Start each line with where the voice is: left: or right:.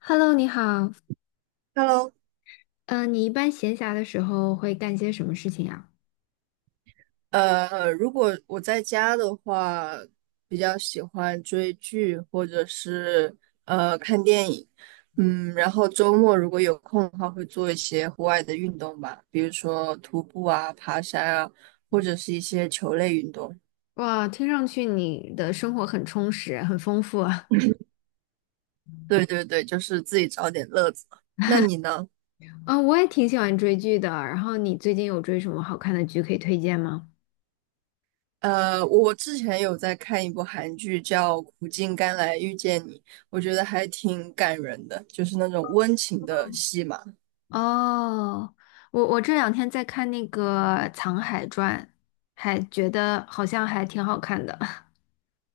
left: Hello，你好。
right: Hello，
left: 嗯，你一般闲暇的时候会干些什么事情呀？
right: 如果我在家的话，比较喜欢追剧或者是看电影。嗯，然后周末如果有空的话，会做一些户外的运动吧，比如说徒步啊、爬山啊，或者是一些球类运动。
left: 哇，听上去你的生活很充实，很丰富啊。
right: 对对对，就是自己找点乐子。那你呢？
left: 嗯，我也挺喜欢追剧的。然后你最近有追什么好看的剧可以推荐吗？
right: 我之前有在看一部韩剧叫《苦尽甘来遇见你》，我觉得还挺感人的，就是那种温情的戏嘛。
left: 哦，我这两天在看那个《藏海传》，还觉得好像还挺好看的。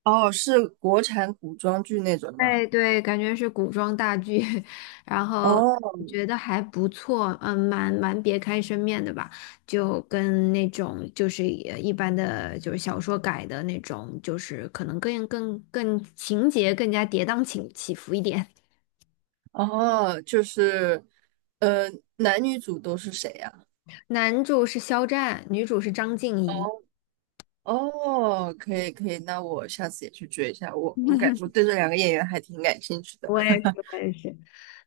right: 哦，是国产古装剧那种吗？
left: 哎，对，感觉是古装大剧，然后
right: 哦。
left: 觉得还不错，嗯，蛮别开生面的吧，就跟那种就是也一般的，就是小说改的那种，就是可能更情节更加跌宕起伏一点。
right: 哦，就是，呃，男女主都是谁呀？
left: 男主是肖战，女主是张婧仪。
right: 哦。哦，可以可以，那我下次也去追一下。我对这两个演员还挺感兴趣的。
left: 我也是，我也是。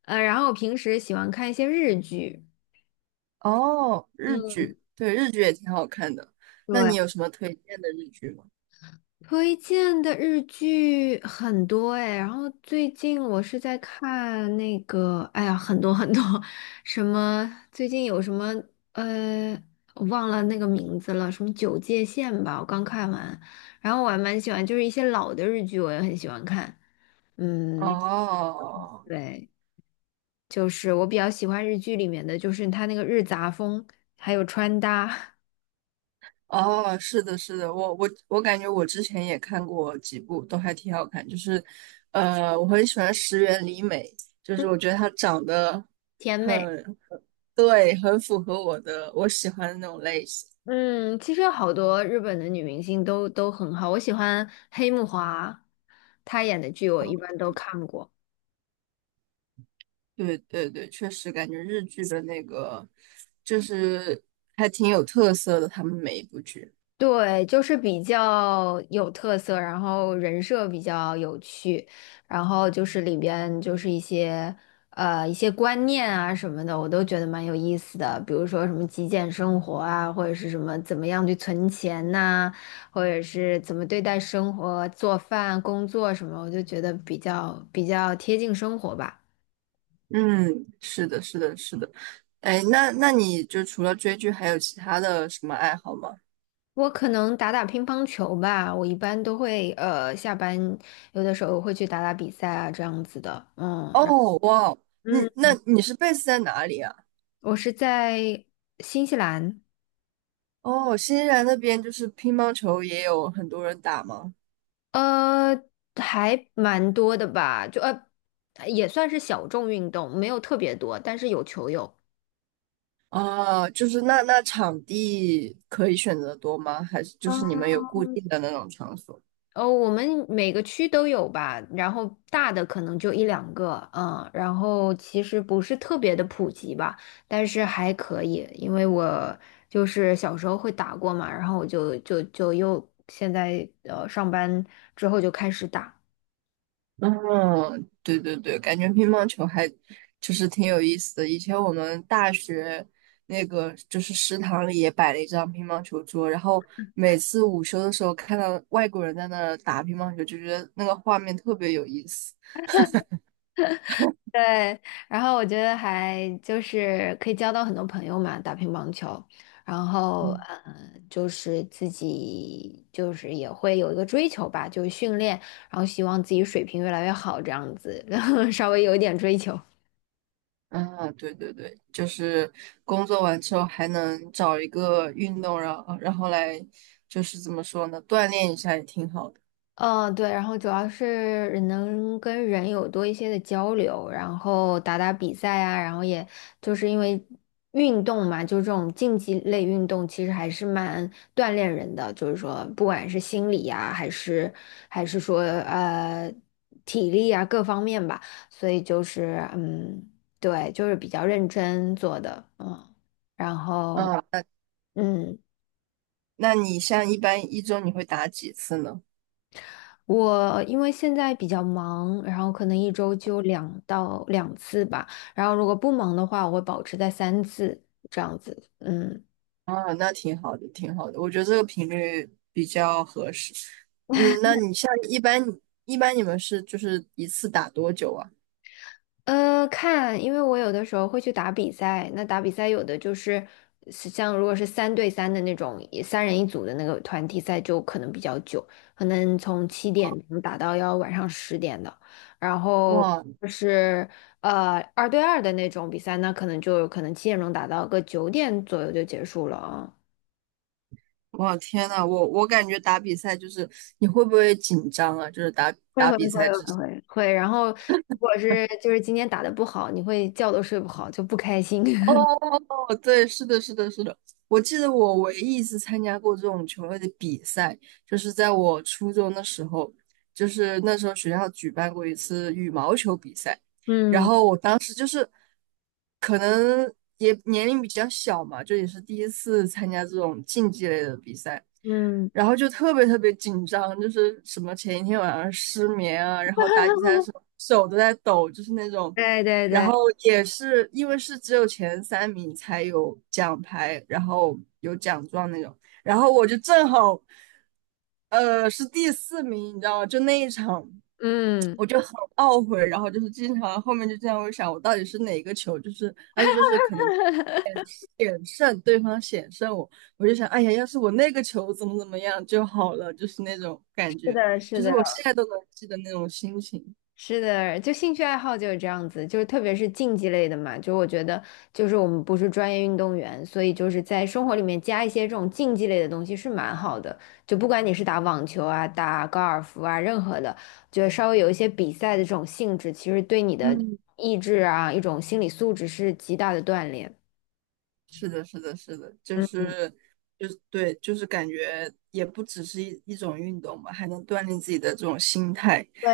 left: 然后平时喜欢看一些日剧，
right: 哦，日
left: 嗯，
right: 剧，对，日剧也挺好看的。那
left: 对。
right: 你有什么推荐的日剧吗？
left: 推荐的日剧很多哎，然后最近我是在看那个，哎呀，很多很多，什么最近有什么呃，我忘了那个名字了，什么《九界线》吧，我刚看完，然后我还蛮喜欢，就是一些老的日剧我也很喜欢看，嗯，
right: 哦。
left: 对，就是我比较喜欢日剧里面的，就是它那个日杂风，还有穿搭，
right: 哦，是的，是的，我感觉我之前也看过几部，都还挺好看。就是，我很喜欢石原里美，就是我觉得她长得
left: 甜美。
right: 很。对，很符合我喜欢的那种类型。
left: 嗯，其实好多日本的女明星都很好，我喜欢黑木华，她演的剧我一般都看过。
right: 对对对，确实感觉日剧的那个就是还挺有特色的，他们每一部剧。
left: 对，就是比较有特色，然后人设比较有趣，然后就是里边就是一些观念啊什么的，我都觉得蛮有意思的。比如说什么极简生活啊，或者是什么怎么样去存钱呐、或者是怎么对待生活、做饭、工作什么，我就觉得比较贴近生活吧。
right: 嗯，是的，是的，是的。哎，那你就除了追剧，还有其他的什么爱好吗？
left: 我可能打打乒乓球吧，我一般都会下班有的时候会去打打比赛啊这样子的，嗯，
right: 哦，哇哦，你
left: 嗯，
right: 那你是 base 在哪里啊？
left: 我是在新西兰，
right: 哦，新西兰那边就是乒乓球也有很多人打吗？
left: 呃，还蛮多的吧，也算是小众运动，没有特别多，但是有球友。
right: 啊，就是那场地可以选择多吗？还是就是你们有固定的那种场所？
left: 哦，我们每个区都有吧，然后大的可能就一两个，嗯，然后其实不是特别的普及吧，但是还可以，因为我就是小时候会打过嘛，然后我就又现在上班之后就开始打。
right: 嗯，对对对，感觉乒乓球还就是挺有意思的。以前我们大学那个就是食堂里也摆了一张乒乓球桌，然后每次午休的时候看到外国人在那儿打乒乓球，就觉得那个画面特别有意思。
left: 对，然后我觉得还就是可以交到很多朋友嘛，打乒乓球，然后
right: 嗯。
left: 就是自己就是也会有一个追求吧，就是训练，然后希望自己水平越来越好这样子，然后稍微有一点追求。
right: 啊，对对对，就是工作完之后还能找一个运动，然后来就是怎么说呢，锻炼一下也挺好的。
left: 嗯，对，然后主要是能跟人有多一些的交流，然后打打比赛啊，然后也就是因为运动嘛，就这种竞技类运动，其实还是蛮锻炼人的，就是说不管是心理呀、还是说体力啊各方面吧，所以就是嗯，对，就是比较认真做的，嗯，然后。
right: 啊，
left: 嗯。
right: 那你像一般一周你会打几次呢？
left: 我因为现在比较忙，然后可能一周就两次吧，然后如果不忙的话，我会保持在三次这样子。嗯，
right: 啊，那挺好的，挺好的，我觉得这个频率比较合适。嗯，那你像一般你们是就是一次打多久啊？
left: 看，因为我有的时候会去打比赛，那打比赛有的就是像如果是三对三的那种，也三人一组的那个团体赛就可能比较久，可能从七点钟打到要晚上十点的，然后
right: 哇
left: 就是二对二的那种比赛，那可能就可能七点钟打到个九点左右就结束了啊。
right: 哇，天呐，我感觉打比赛就是你会不会紧张啊？就是打
left: 会
right: 打
left: 会会会会会，然后如果是就是今天打的不好，你会觉都睡不好，就不开心。
right: 哦，对，是的，是的，是的。我记得我唯一一次参加过这种球类的比赛，就是在我初中的时候，就是那时候学校举办过一次羽毛球比赛，然
left: 嗯
right: 后我当时就是可能也年龄比较小嘛，就也是第一次参加这种竞技类的比赛，
left: 嗯。
right: 然后就特别特别紧张，就是什么前一天晚上失眠啊，然后打比赛的时候手都在抖，就是那种。
left: 对对
right: 然
left: 对，
right: 后也是因为是只有前三名才有奖牌，然后有奖状那种。然后我就正好，是第四名，你知道吗？就那一场，
left: 嗯，
right: 我就很懊悔，然后就是经常后面就这样会想，我到底是哪个球？就是而且就是可能险胜对方险胜我，我就想，哎呀，要是我那个球怎么怎么样就好了，就是那种感
left: 是
right: 觉，
left: 的，是
right: 就是
left: 的，
right: 我现在都能记得那种心情。
left: 是的，就兴趣爱好就是这样子，就是特别是竞技类的嘛，就我觉得，就是我们不是专业运动员，所以就是在生活里面加一些这种竞技类的东西是蛮好的。就不管你是打网球啊、打高尔夫啊，任何的，就得稍微有一些比赛的这种性质，其实对你的
right: 嗯。
left: 意志啊，一种心理素质是极大的锻炼。
right: 是的，是的，是的，就
left: 嗯嗯，
right: 是就是对，就是感觉也不只是一种运动吧，还能锻炼自己的这种心态。
left: 对，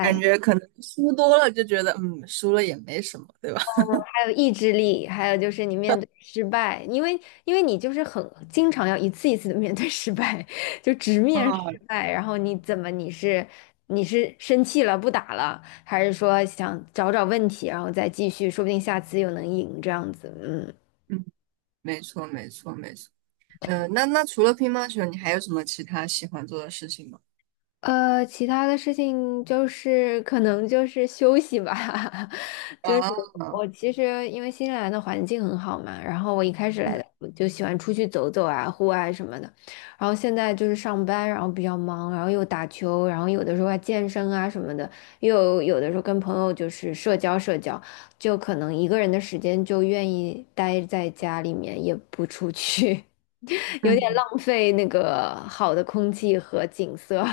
right: 感觉可能输多了就觉得，嗯，输了也没什么，对吧？
left: 还有意志力，还有就是你面对失败，因为你就是很经常要一次一次的面对失败，就直面失
right: 啊，
left: 败，然后你怎么你是生气了不打了，还是说想找找问题，然后再继续，说不定下次又能赢这样子，嗯。
right: 嗯，没错，没错，没错。嗯、那除了乒乓球，你还有什么其他喜欢做的事情吗？
left: 其他的事情就是可能就是休息吧，就是
right: 啊，
left: 我其实因为新西兰的环境很好嘛，然后我一开始来的
right: 嗯
left: 我就喜欢出去走走啊，户外什么的，然后现在就是上班，然后比较忙，然后又打球，然后有的时候还健身啊什么的，又有的时候跟朋友就是社交社交，就可能一个人的时间就愿意待在家里面，也不出去，有点
right: 嗯，
left: 浪费那个好的空气和景色。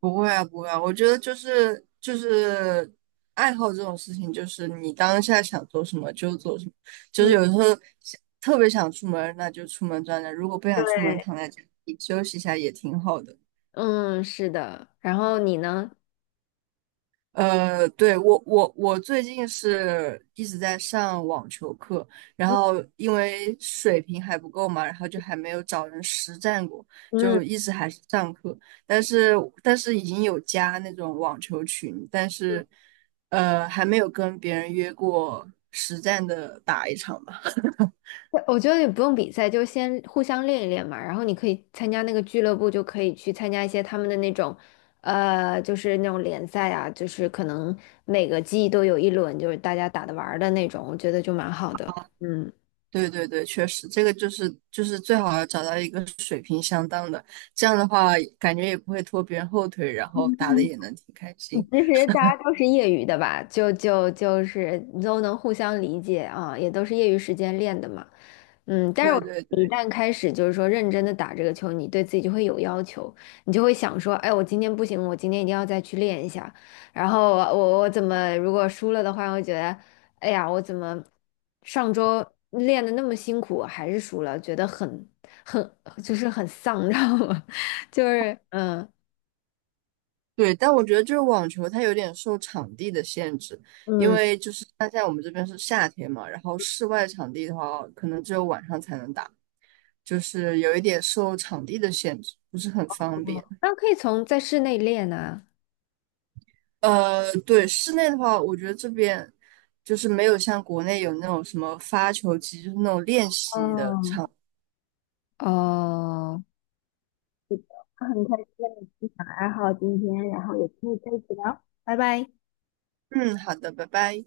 right: 不会啊，不会啊，我觉得就是就是爱好这种事情，就是你当下想做什么就做什么，就是有时候想特别想出门，那就出门转转；如果不想出门，躺在家里休息一下也挺好的。
left: 嗯，是的。然后你呢？
right: 对，我最近是一直在上网球课，然后因为水平还不够嘛，然后就还没有找人实战过，
left: 嗯，
right: 就一直还是上课，但是但是已经有加那种网球群，但是还没有跟别人约过实战的打一场吧。
left: 我觉得也不用比赛，就先互相练一练嘛。然后你可以参加那个俱乐部，就可以去参加一些他们的那种，就是那种联赛啊，就是可能每个季都有一轮，就是大家打的玩儿的那种，我觉得就蛮好的。嗯。
right: 对对对，确实，这个就是就是最好要找到一个水平相当的，这样的话感觉也不会拖别人后腿，然后打的也能挺开
left: 其
right: 心。
left: 实大家都是业余的吧，就是都能互相理解啊，也都是业余时间练的嘛。嗯，但是我
right: 对对
left: 一
right: 对
left: 旦开始就是说认真的打这个球，你对自己就会有要求，你就会想说，哎，我今天不行，我今天一定要再去练一下。然后我我我怎么如果输了的话，我会觉得，哎呀，我怎么上周练的那么辛苦，还是输了，觉得很就是很丧，你知道吗？就是嗯。
right: 对，但我觉得就是网球它有点受场地的限制，因
left: 嗯
right: 为就是像现在我们这边是夏天嘛，然后室外场地的话，可能只有晚上才能打，就是有一点受场地的限制，不是很方
left: 嗯
right: 便。
left: 那可以在室内练啊。
right: 对，室内的话，我觉得这边就是没有像国内有那种什么发球机，就是那种练习的
left: 嗯，
right: 场。
left: 哦，很开心跟你分享爱好今天，然后也可以再一起聊，拜拜。
right: 嗯，好的，拜拜。